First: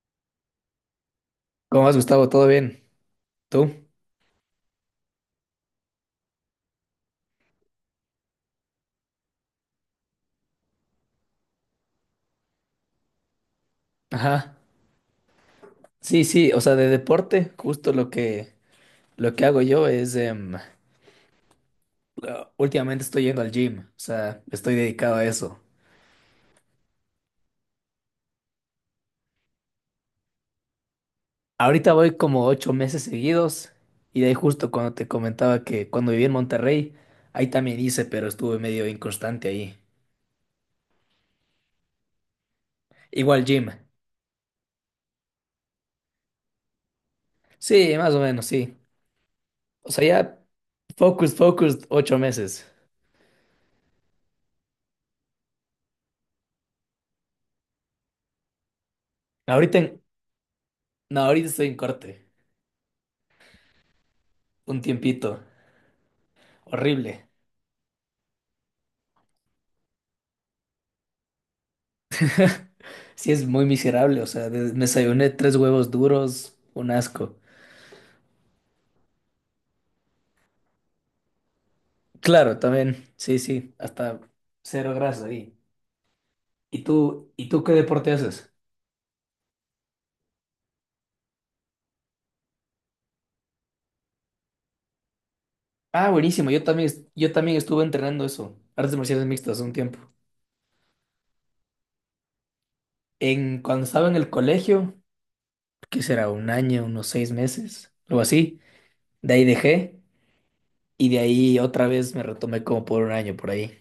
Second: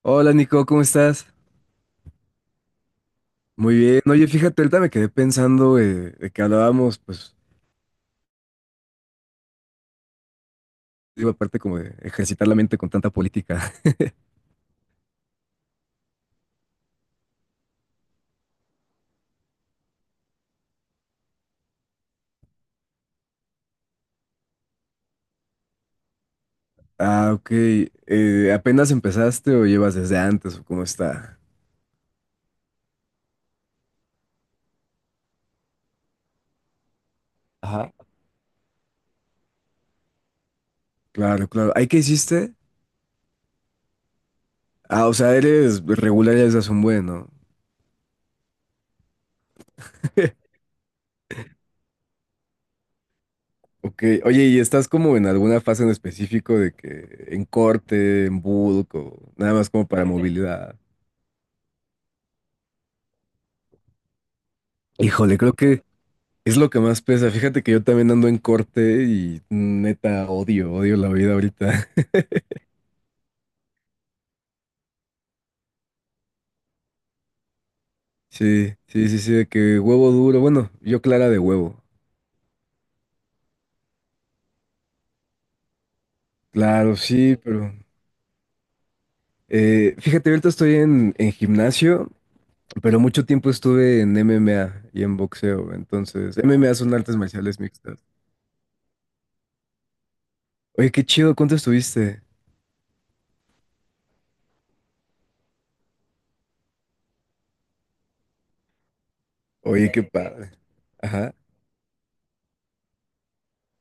Hola Nico, ¿cómo estás? ¿Cómo vas, Gustavo? ¿Todo bien? ¿Tú? Muy bien. Oye, fíjate, ahorita me quedé pensando de que hablábamos, pues, digo, aparte como de ejercitar la mente con tanta política. Ajá. Sí, sí, o sea, de deporte, justo lo que hago yo es, últimamente estoy yendo al gym, o sea, estoy dedicado a eso. Ah, ok. ¿Apenas empezaste o llevas desde antes o cómo está? Ahorita voy como 8 meses seguidos y de ahí justo cuando te comentaba que cuando viví en Monterrey, ahí también Ajá. hice, pero estuve medio inconstante ahí. Claro, claro. ¿Ahí qué hiciste? Igual gym. Ah, o sea, eres regular ya desde hace un buen, ¿no? Sí, más o menos, sí. O sea, ya focus, focus, 8 meses. Ok. Oye, ¿y estás como en alguna fase en específico de que en corte, en bulk o nada más Ahorita, como para movilidad? no, ahorita estoy en corte, un tiempito, Híjole, creo que es lo que más horrible. pesa. Fíjate que yo también ando en corte y neta odio, odio la vida ahorita. Sí, es muy miserable, o sea, me desayuné tres huevos duros, un asco. Sí, sí, sí, sí, de que huevo duro. Bueno, yo clara de huevo. Claro, también, sí, sí, hasta cero grasa ahí. ¿Y Claro, tú, sí, y tú qué pero. deporte haces? Fíjate, ahorita estoy en gimnasio, pero mucho tiempo estuve en MMA y en boxeo. Ah, Entonces, buenísimo, yo MMA también, son artes yo también marciales estuve mixtas. entrenando eso, artes marciales mixtas un tiempo. Oye, qué chido, ¿cuánto estuviste? Cuando estaba en el colegio, que será un año, unos 6 meses, algo así, de ahí Oye, dejé qué padre. y de Ajá. ahí otra vez me retomé como por un año por ahí.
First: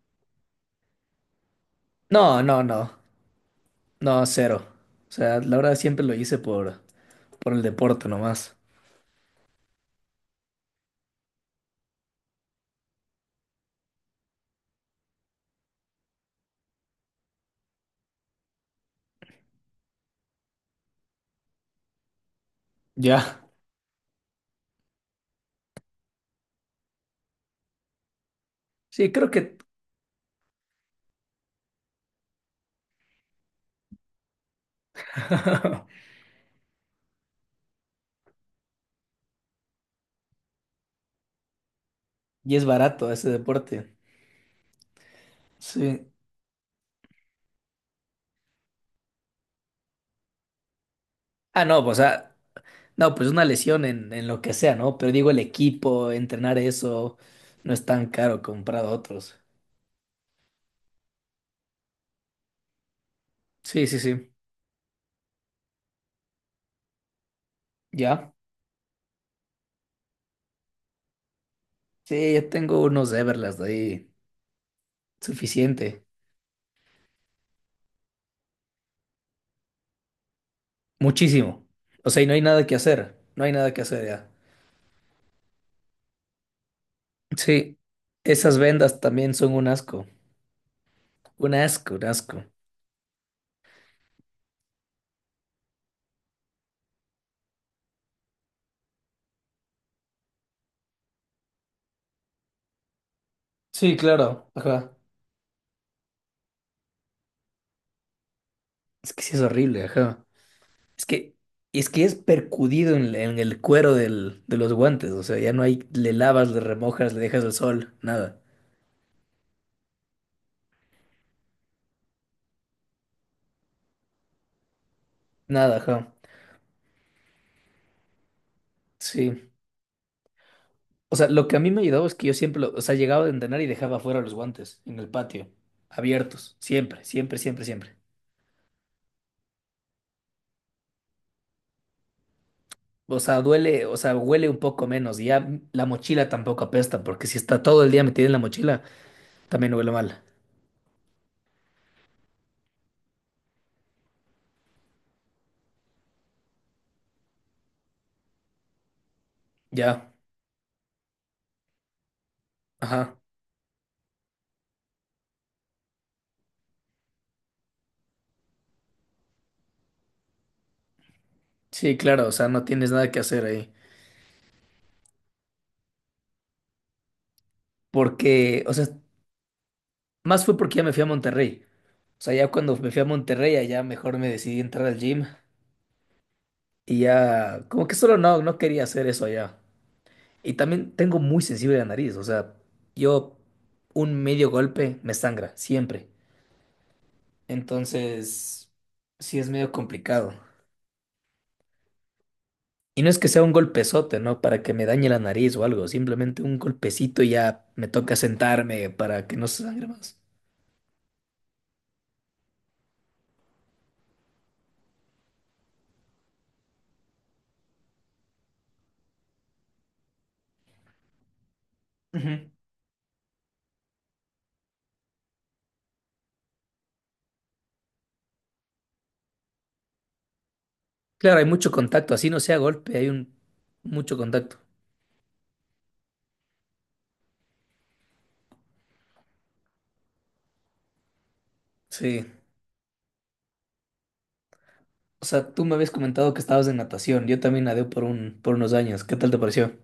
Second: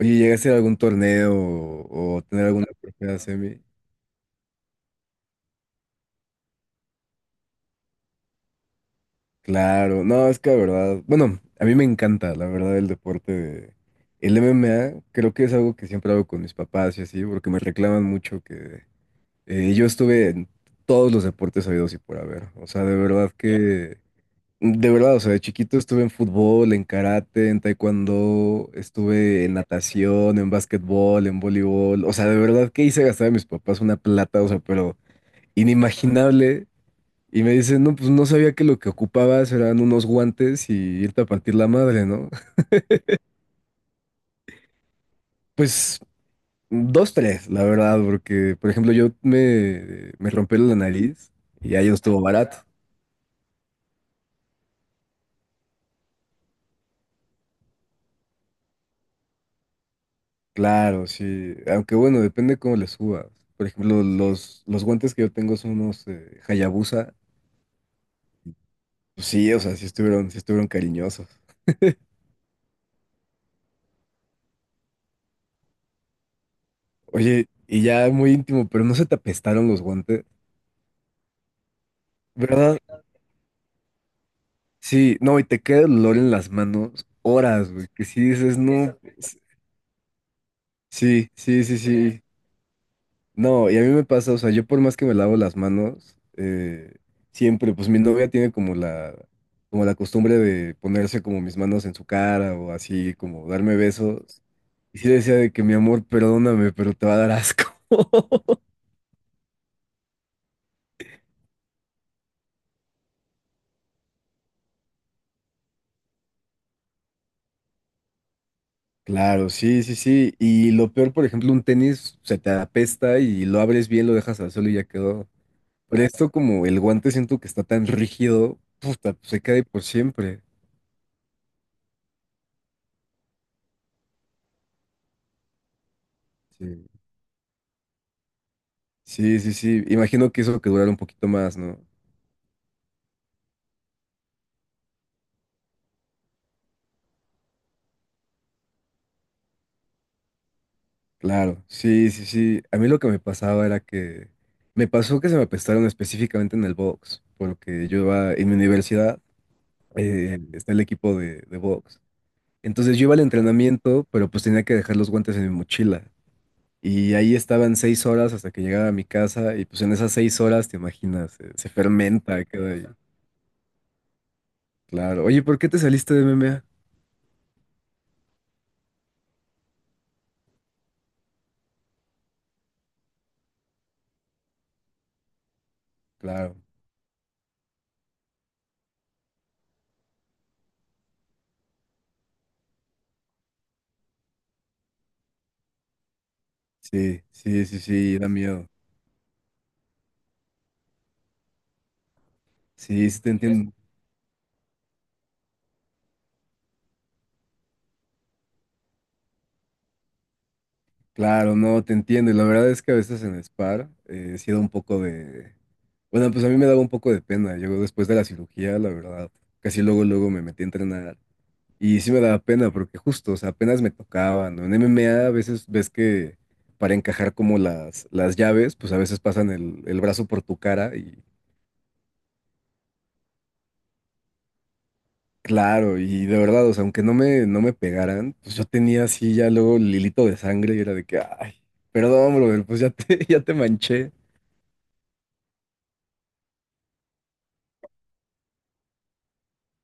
Oye, ¿llegaste a algún torneo o No, tener no, alguna no, primera semi? no, cero. O sea, la verdad siempre lo hice por el deporte nomás. Claro, no, es que la verdad, bueno, a mí me encanta, la verdad, el deporte de. El MMA creo que es algo que siempre hago con mis papás y así, porque me reclaman mucho que yo estuve en todos los deportes habidos y por haber. O sea, Ya. De verdad, o sea, de chiquito estuve en fútbol, en karate, en taekwondo, Sí, creo estuve en que. natación, en básquetbol, en voleibol. O sea, de verdad que hice gastar a mis papás una plata, o sea, pero inimaginable y me dice, no, pues no sabía que lo que ocupabas eran unos guantes y irte a partir la madre, ¿no? Y es barato ese deporte. Pues Sí. dos, tres, la verdad, porque, por ejemplo, yo me rompí la nariz Ah, y no, ahí no pues, estuvo ah, barato. no, pues una lesión en lo que sea, ¿no? Pero digo, el equipo, entrenar eso, no es tan caro comparado a otros. Claro, sí. Aunque bueno, depende cómo le subas. Por Sí, sí, ejemplo, sí. los guantes que yo tengo son unos Hayabusa. Ya. Pues sí, o sea, sí estuvieron cariñosos. Sí, yo tengo unos Everlast ahí, suficiente, Oye, y ya muy íntimo, pero no se te apestaron los guantes, muchísimo. O sea, y no hay nada que ¿verdad? hacer, no hay nada que hacer ya. Sí, no, y te queda el olor en las manos horas, Sí, güey, que si esas dices, no, vendas también pues, son un asco, sí, un sí, sí, asco, un sí, asco. no, y a mí me pasa, o sea, yo por más que me lavo las manos, siempre, pues mi novia tiene como la costumbre de ponerse como mis manos en su cara o así, como darme Sí, besos, claro. Ajá. y sí le decía de que mi amor, perdóname, pero te va a dar asco. Es que sí es horrible, ajá. Es que, es que es percudido en el cuero del, de los guantes, o sea, ya no hay, le lavas, le remojas, le dejas al sol, nada, Claro, sí, sí, sí, y lo peor, por ejemplo, un tenis se te apesta y lo abres bien, lo dejas al suelo y ya quedó. nada, Pero ajá, esto como el guante siento que está tan rígido, puta, pues se sí. cae por siempre. O sea, lo que a mí me ayudaba es que yo siempre, o sea, llegaba de entrenar y dejaba fuera los guantes, en el patio, abiertos, Sí, siempre, siempre, siempre, siempre. sí, sí, sí. Imagino que eso que durara un poquito más, ¿no? O sea, duele, o sea, huele un poco menos, y ya la mochila tampoco apesta, porque si está todo el día metida en la mochila, también huele mal. Claro, sí, sí, sí. A mí lo que me pasaba era que me pasó que se me apestaron específicamente en el box, porque yo iba en mi universidad, Ya, está el equipo de box. Entonces yo iba ajá, al entrenamiento, pero pues tenía que dejar los guantes en mi mochila. Y ahí estaban 6 horas hasta que llegaba a mi casa, y pues en esas 6 horas, te imaginas, se sí, claro, o fermenta, sea, no queda ahí. tienes nada que hacer ahí. Claro. Oye, ¿por qué te saliste de MMA? Porque, o sea, más fue porque ya me fui a Monterrey. O sea, ya cuando me fui a Monterrey, allá mejor me decidí a entrar al gym. Claro. Y ya, como que solo no quería hacer eso allá. Y también tengo muy sensible la nariz. O sea, yo un medio golpe me sangra, siempre. Sí, sí, sí, sí, da miedo. Entonces, sí es medio complicado. Y no Sí, es sí que te sea un entiendo. golpezote, ¿no? Para que me dañe la nariz o algo. Simplemente un golpecito y ya me toca sentarme para que no se sangre más. Claro, no, te entiendo. Y la verdad es que a veces en Spar sí da un poco de. Bueno, pues a mí me daba un poco de pena. Yo después de la cirugía, la verdad, casi luego, luego me metí a entrenar. Y sí me daba Ujú. pena porque justo, o sea, apenas me tocaban, ¿no? En MMA a veces ves que para encajar como las llaves, pues a veces pasan el brazo por tu cara y. Claro, hay mucho contacto. Así no sea golpe, hay un mucho contacto. Claro, y de verdad, o sea, aunque no me pegaran, pues yo tenía así ya luego el hilito de sangre y era de que, ay, Sí. perdón, brother, pues ya te, ya te manché. O sea, tú me habías comentado que estabas en natación. Yo también nadé por unos años. ¿Qué tal te pareció?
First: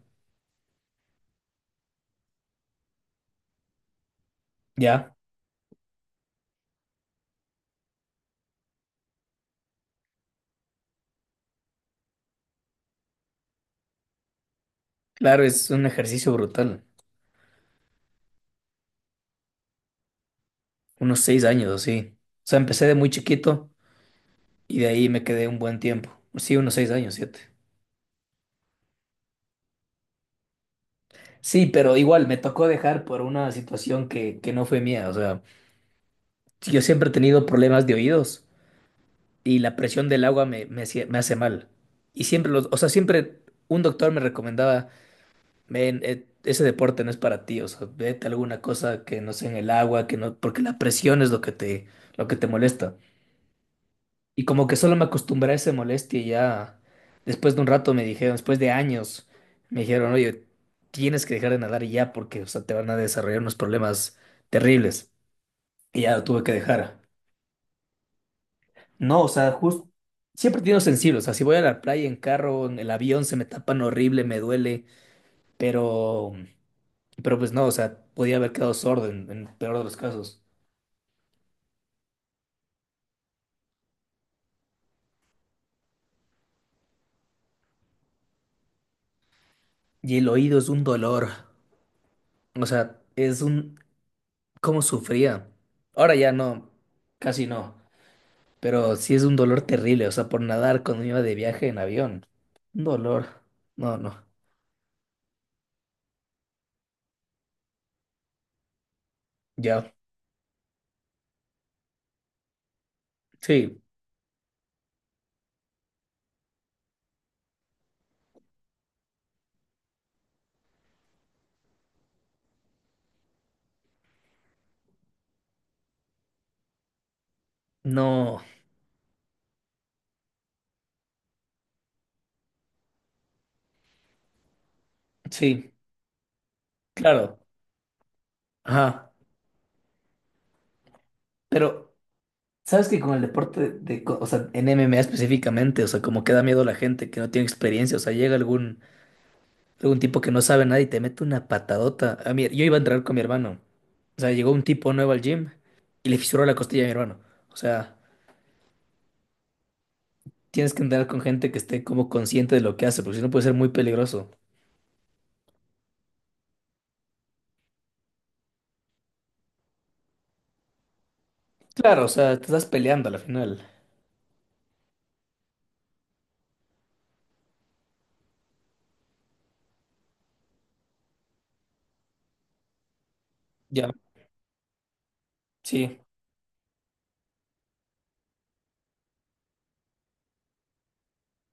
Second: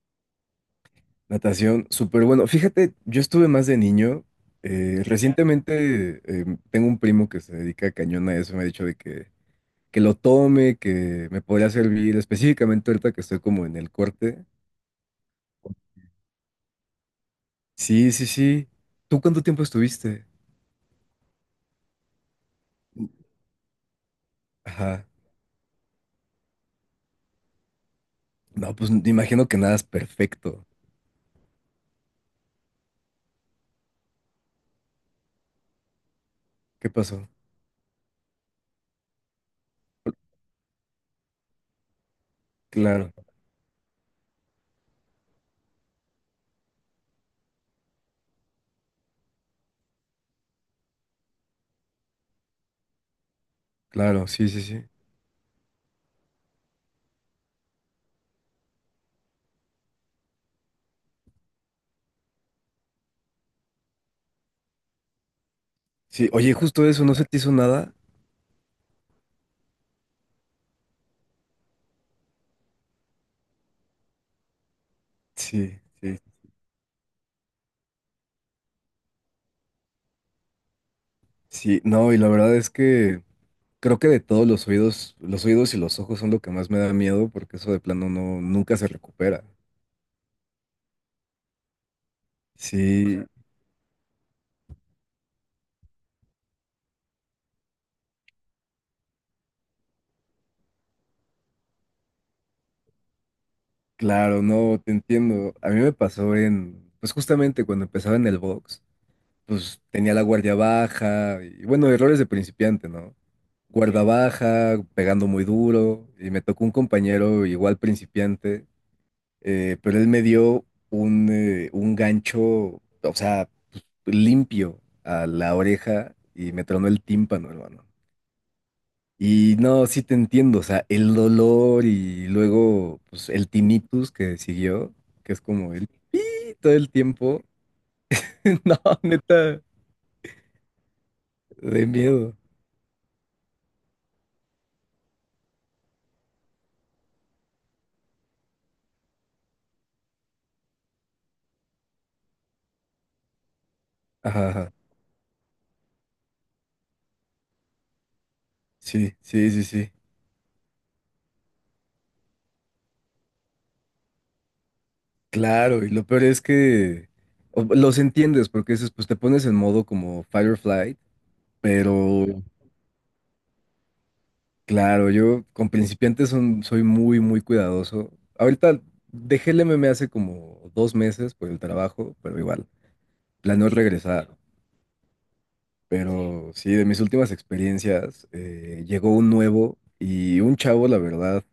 Natación, súper bueno. Fíjate, yo estuve más de niño. eh, Ya, recientemente tengo un primo que se dedica cañón a eso, me ha dicho de que, lo tome, que me podría servir, específicamente ahorita que estoy como en el corte. claro, es un ejercicio brutal. Sí, sí, sí. ¿Tú cuánto tiempo estuviste? Unos 6 años o sí. O sea, empecé de muy chiquito y de Ajá. ahí me quedé un buen tiempo. Sí, unos 6 años, siete. No, pues me imagino que nada es perfecto. Sí, pero igual me tocó dejar por una situación que no fue mía. O sea, yo ¿Qué siempre he pasó? tenido problemas de oídos y la presión del agua me hace mal. Y siempre o sea, Claro. siempre un doctor me recomendaba, ven, ese deporte no es para ti, o sea, vete a alguna cosa que no sea en el agua, que no, porque la presión es lo que te molesta. Claro, Y sí, sí, como que sí. solo me acostumbré a esa molestia y ya después de un rato me dijeron, después de años, me dijeron, oye, tienes que dejar de nadar ya porque, o sea, te van a desarrollar unos problemas terribles. Y ya lo Sí, tuve que oye, justo dejar. eso, ¿no se te hizo nada? No, o sea, justo, siempre he tenido sensible, o sea, si voy a la playa en carro, en el avión, se me tapan horrible, me duele, Sí, sí, pero. Pero pues no, o sea, podía haber quedado sordo en peor de los casos. sí. No, y la verdad es que creo que de todos los oídos y los ojos son lo que más me da miedo porque eso de plano no, nunca se recupera. Y el oído es un dolor. O sea, Sí, Ujú. es un. ¿Cómo sufría? Ahora ya no, casi no. Pero sí es un dolor terrible, o sea, por nadar cuando iba de viaje en avión. Un dolor. No, no. Claro, no, te entiendo. A mí me pasó pues justamente cuando empezaba en el box, pues Ya. tenía la guardia baja y bueno, errores de principiante, ¿no? Sí. Guarda baja, pegando muy duro y me tocó un compañero igual principiante pero él me dio un gancho, o sea, limpio a la oreja y me tronó el tímpano, hermano. No. Y no, sí te entiendo, o sea, el dolor y luego pues, el tinnitus que siguió, que es Sí, como el pi todo el claro. tiempo. No, Ajá. neta, de Pero, miedo. ¿sabes que con el deporte o sea, en MMA específicamente, o sea, como que da miedo a la gente que no tiene experiencia, o sea, llega algún Luego un tipo que no sabe nada y te mete una patadota. A mí, yo iba a entrar con mi hermano. O sea, Ajá, llegó un ajá. tipo nuevo al gym y le fisuró la costilla a mi hermano. O sea, Sí, sí, sí, sí. tienes que entrar con gente que esté como consciente de lo que hace, porque si no puede ser muy peligroso. Claro, y lo peor es que los entiendes, porque dices, pues te pones en modo como fight or flight, Claro, o sea, pero. te estás peleando a la final. Claro, yo con principiantes soy muy, muy cuidadoso. Ahorita dejé el MMA hace como 2 meses por el trabajo, pero igual, planeo Ya, regresar. sí, Pero sí, de mis últimas experiencias, llegó un nuevo y un chavo, la verdad,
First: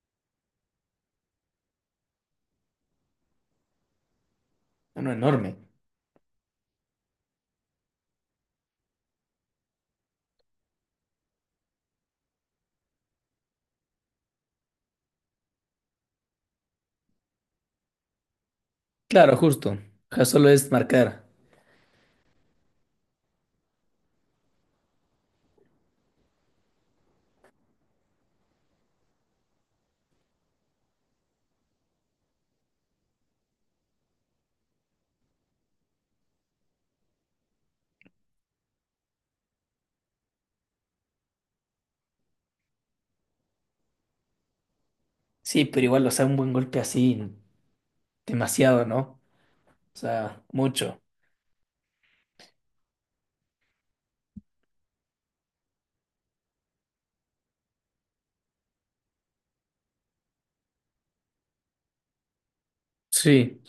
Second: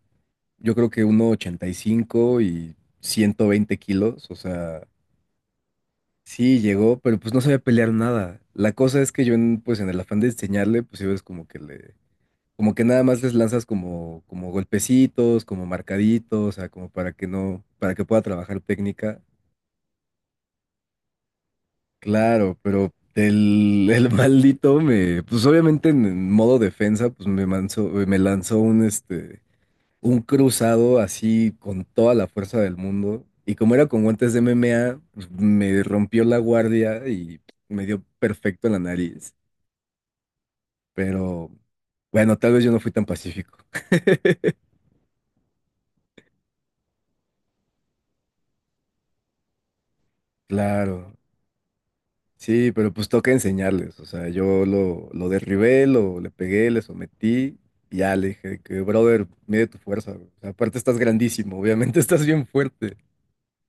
yo creo que 1,85 y 120 kilos, o sea, no enorme. sí llegó, pero pues no sabía pelear nada. La cosa es que yo, pues en el afán de enseñarle, pues yo es como que le. Como que nada más les lanzas como golpecitos, como marcaditos, o sea, como para que no, para que pueda trabajar técnica. Claro, justo. Ya solo es marcar. Claro, pero el maldito me, pues obviamente en modo defensa, pues me lanzó un cruzado así con toda la fuerza del mundo. Y como era con guantes de MMA, pues, me rompió la guardia y me dio perfecto en la nariz. Pero bueno, tal vez yo no fui tan pacífico. Sí, pero igual, o sea, un buen golpe así, demasiado, ¿no? O sea, mucho. Claro. Sí, pero pues toca enseñarles. O sea, yo lo derribé, lo, le pegué, le sometí y ya le dije que, brother, mide tu fuerza, güey. O sea, aparte estás grandísimo, obviamente estás bien fuerte. Sí,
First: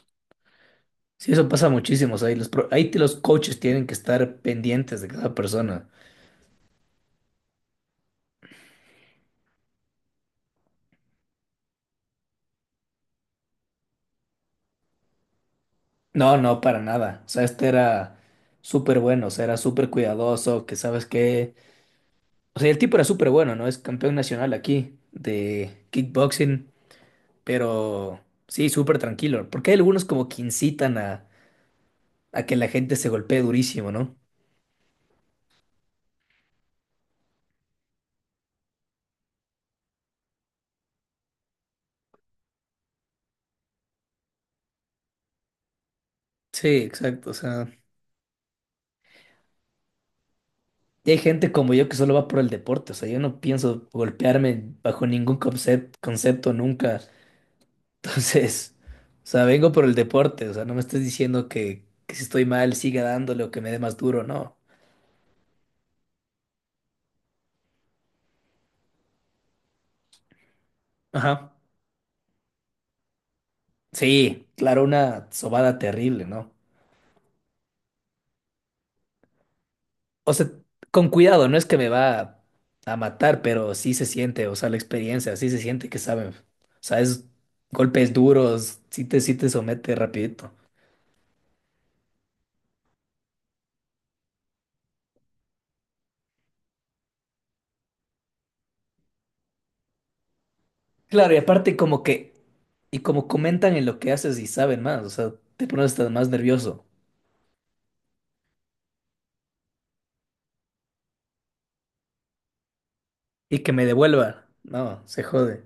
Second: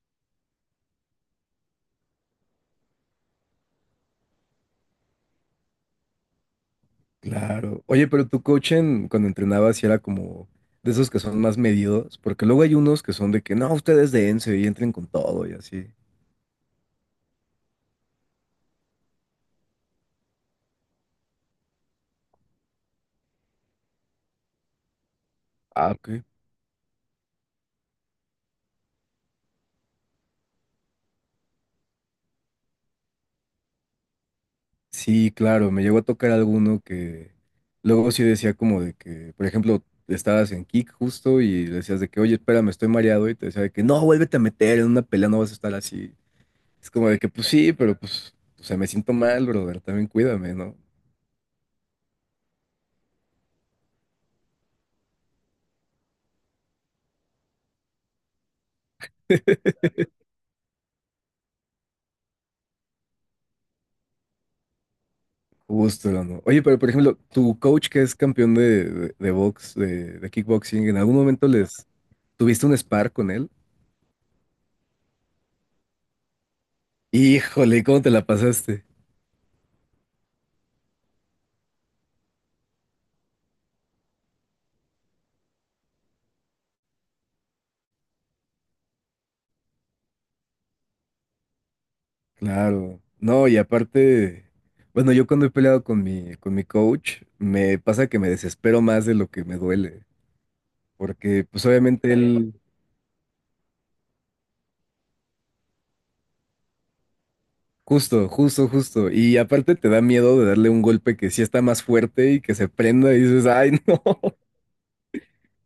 sí, eso pasa muchísimo. O sea, y los, ahí los coaches tienen que estar pendientes de cada persona. Claro. Oye, pero tu coach cuando entrenabas sí era como de esos que son más medidos, porque luego hay unos que son de que no, ustedes dense y entren con todo y así. No, no, para nada. O sea, este era súper bueno, o sea, era súper cuidadoso, que sabes qué, o sea, el tipo era súper bueno, ¿no? Es campeón nacional aquí de Ah, ok. kickboxing, pero sí, súper tranquilo. Porque hay algunos como que incitan a, que la gente se golpee durísimo, ¿no? Sí, claro, me llegó a tocar alguno que luego sí decía como de que, por ejemplo, estabas en kick justo y le decías de que, oye, espérame, estoy mareado y te decía de que, no, vuélvete a meter, en una pelea no vas a estar así. Sí, Es como de que, exacto. O pues sea, sí, pero pues, o sea, me siento mal, brother, también cuídame, ¿no? y hay gente como yo que solo va por el deporte. O sea, yo no pienso golpearme bajo ningún concepto nunca. Entonces, o sea, vengo por el deporte, o sea, no me estés diciendo que si estoy mal siga dándole o que me dé más duro, no. Justo, no. Oye, pero por ejemplo, tu coach que es campeón de box, de kickboxing, ¿en algún momento Ajá. les tuviste un spar con él? Sí, claro, una sobada terrible, ¿no? Híjole, ¿cómo te la pasaste? O sea, con cuidado, no es que me va a matar, pero sí se siente, o sea, la experiencia, sí se siente que saben. O sea, es golpes duros, sí te somete rapidito. Claro, no, y aparte, bueno, yo cuando he peleado con mi coach, me pasa que me desespero más de lo que me duele, Claro, y porque pues aparte como obviamente que, él. y como comentan en lo que haces y saben más, o sea, te pones hasta más nervioso. Justo, justo, justo, y aparte te da miedo de darle un golpe que sí está más fuerte y que se prenda y dices, Y que ay, me no. devuelva, no, se jode.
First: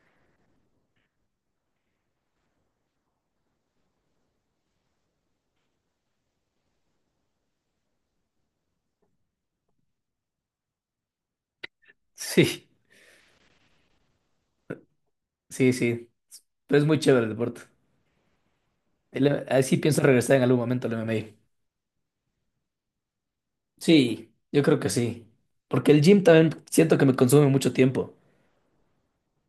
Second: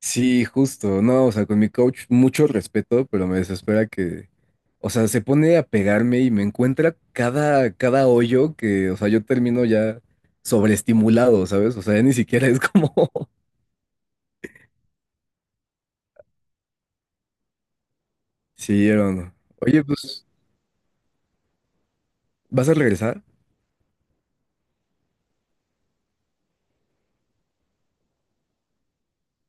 Sí, justo, no, o sea, con mi coach mucho respeto, pero me desespera que, o sea, se pone a pegarme y me encuentra cada, cada hoyo que, o sea, yo termino ya sobreestimulado, ¿sabes? O sea, ya ni siquiera es Sí, como. sí, sí. Pero es muy chévere el deporte. Sí, El- hermano. a ver si Oye, pienso pues, regresar en algún momento al MMA. ¿vas a regresar? Sí, yo creo que sí. Porque el gym también siento que me consume mucho tiempo.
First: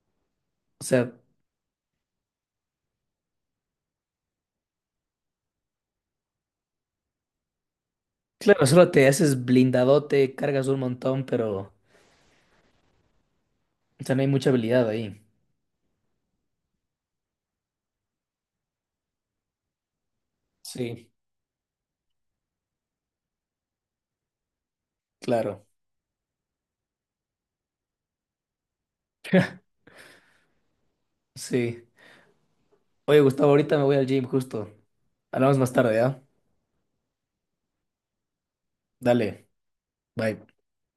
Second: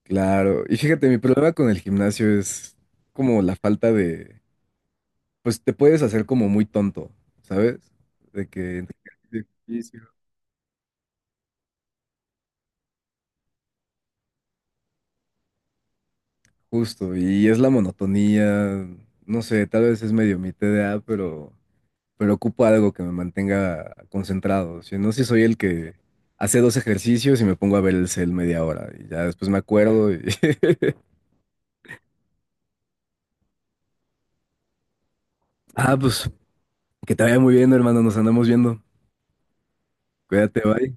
Claro. Y O fíjate, sea, mi problema con el gimnasio es como la falta de, pues te puedes hacer como muy tonto, ¿sabes? De claro, que solo entre te que haces haces ejercicio, blindadote, cargas un montón, pero o sea, no hay mucha habilidad ahí. justo, y es la monotonía, no sé, tal vez es medio mi TDA, Sí, pero, ocupo algo que me mantenga concentrado. Si no, si soy el claro. que hace dos ejercicios y me pongo a ver el cel media hora y ya después me acuerdo y. Sí. Oye, Gustavo, ahorita me voy al gym justo. Hablamos más tarde, Ah, ¿ya? pues, que te vaya muy bien, hermano, nos andamos viendo. Dale, bye. Cuídate, bye.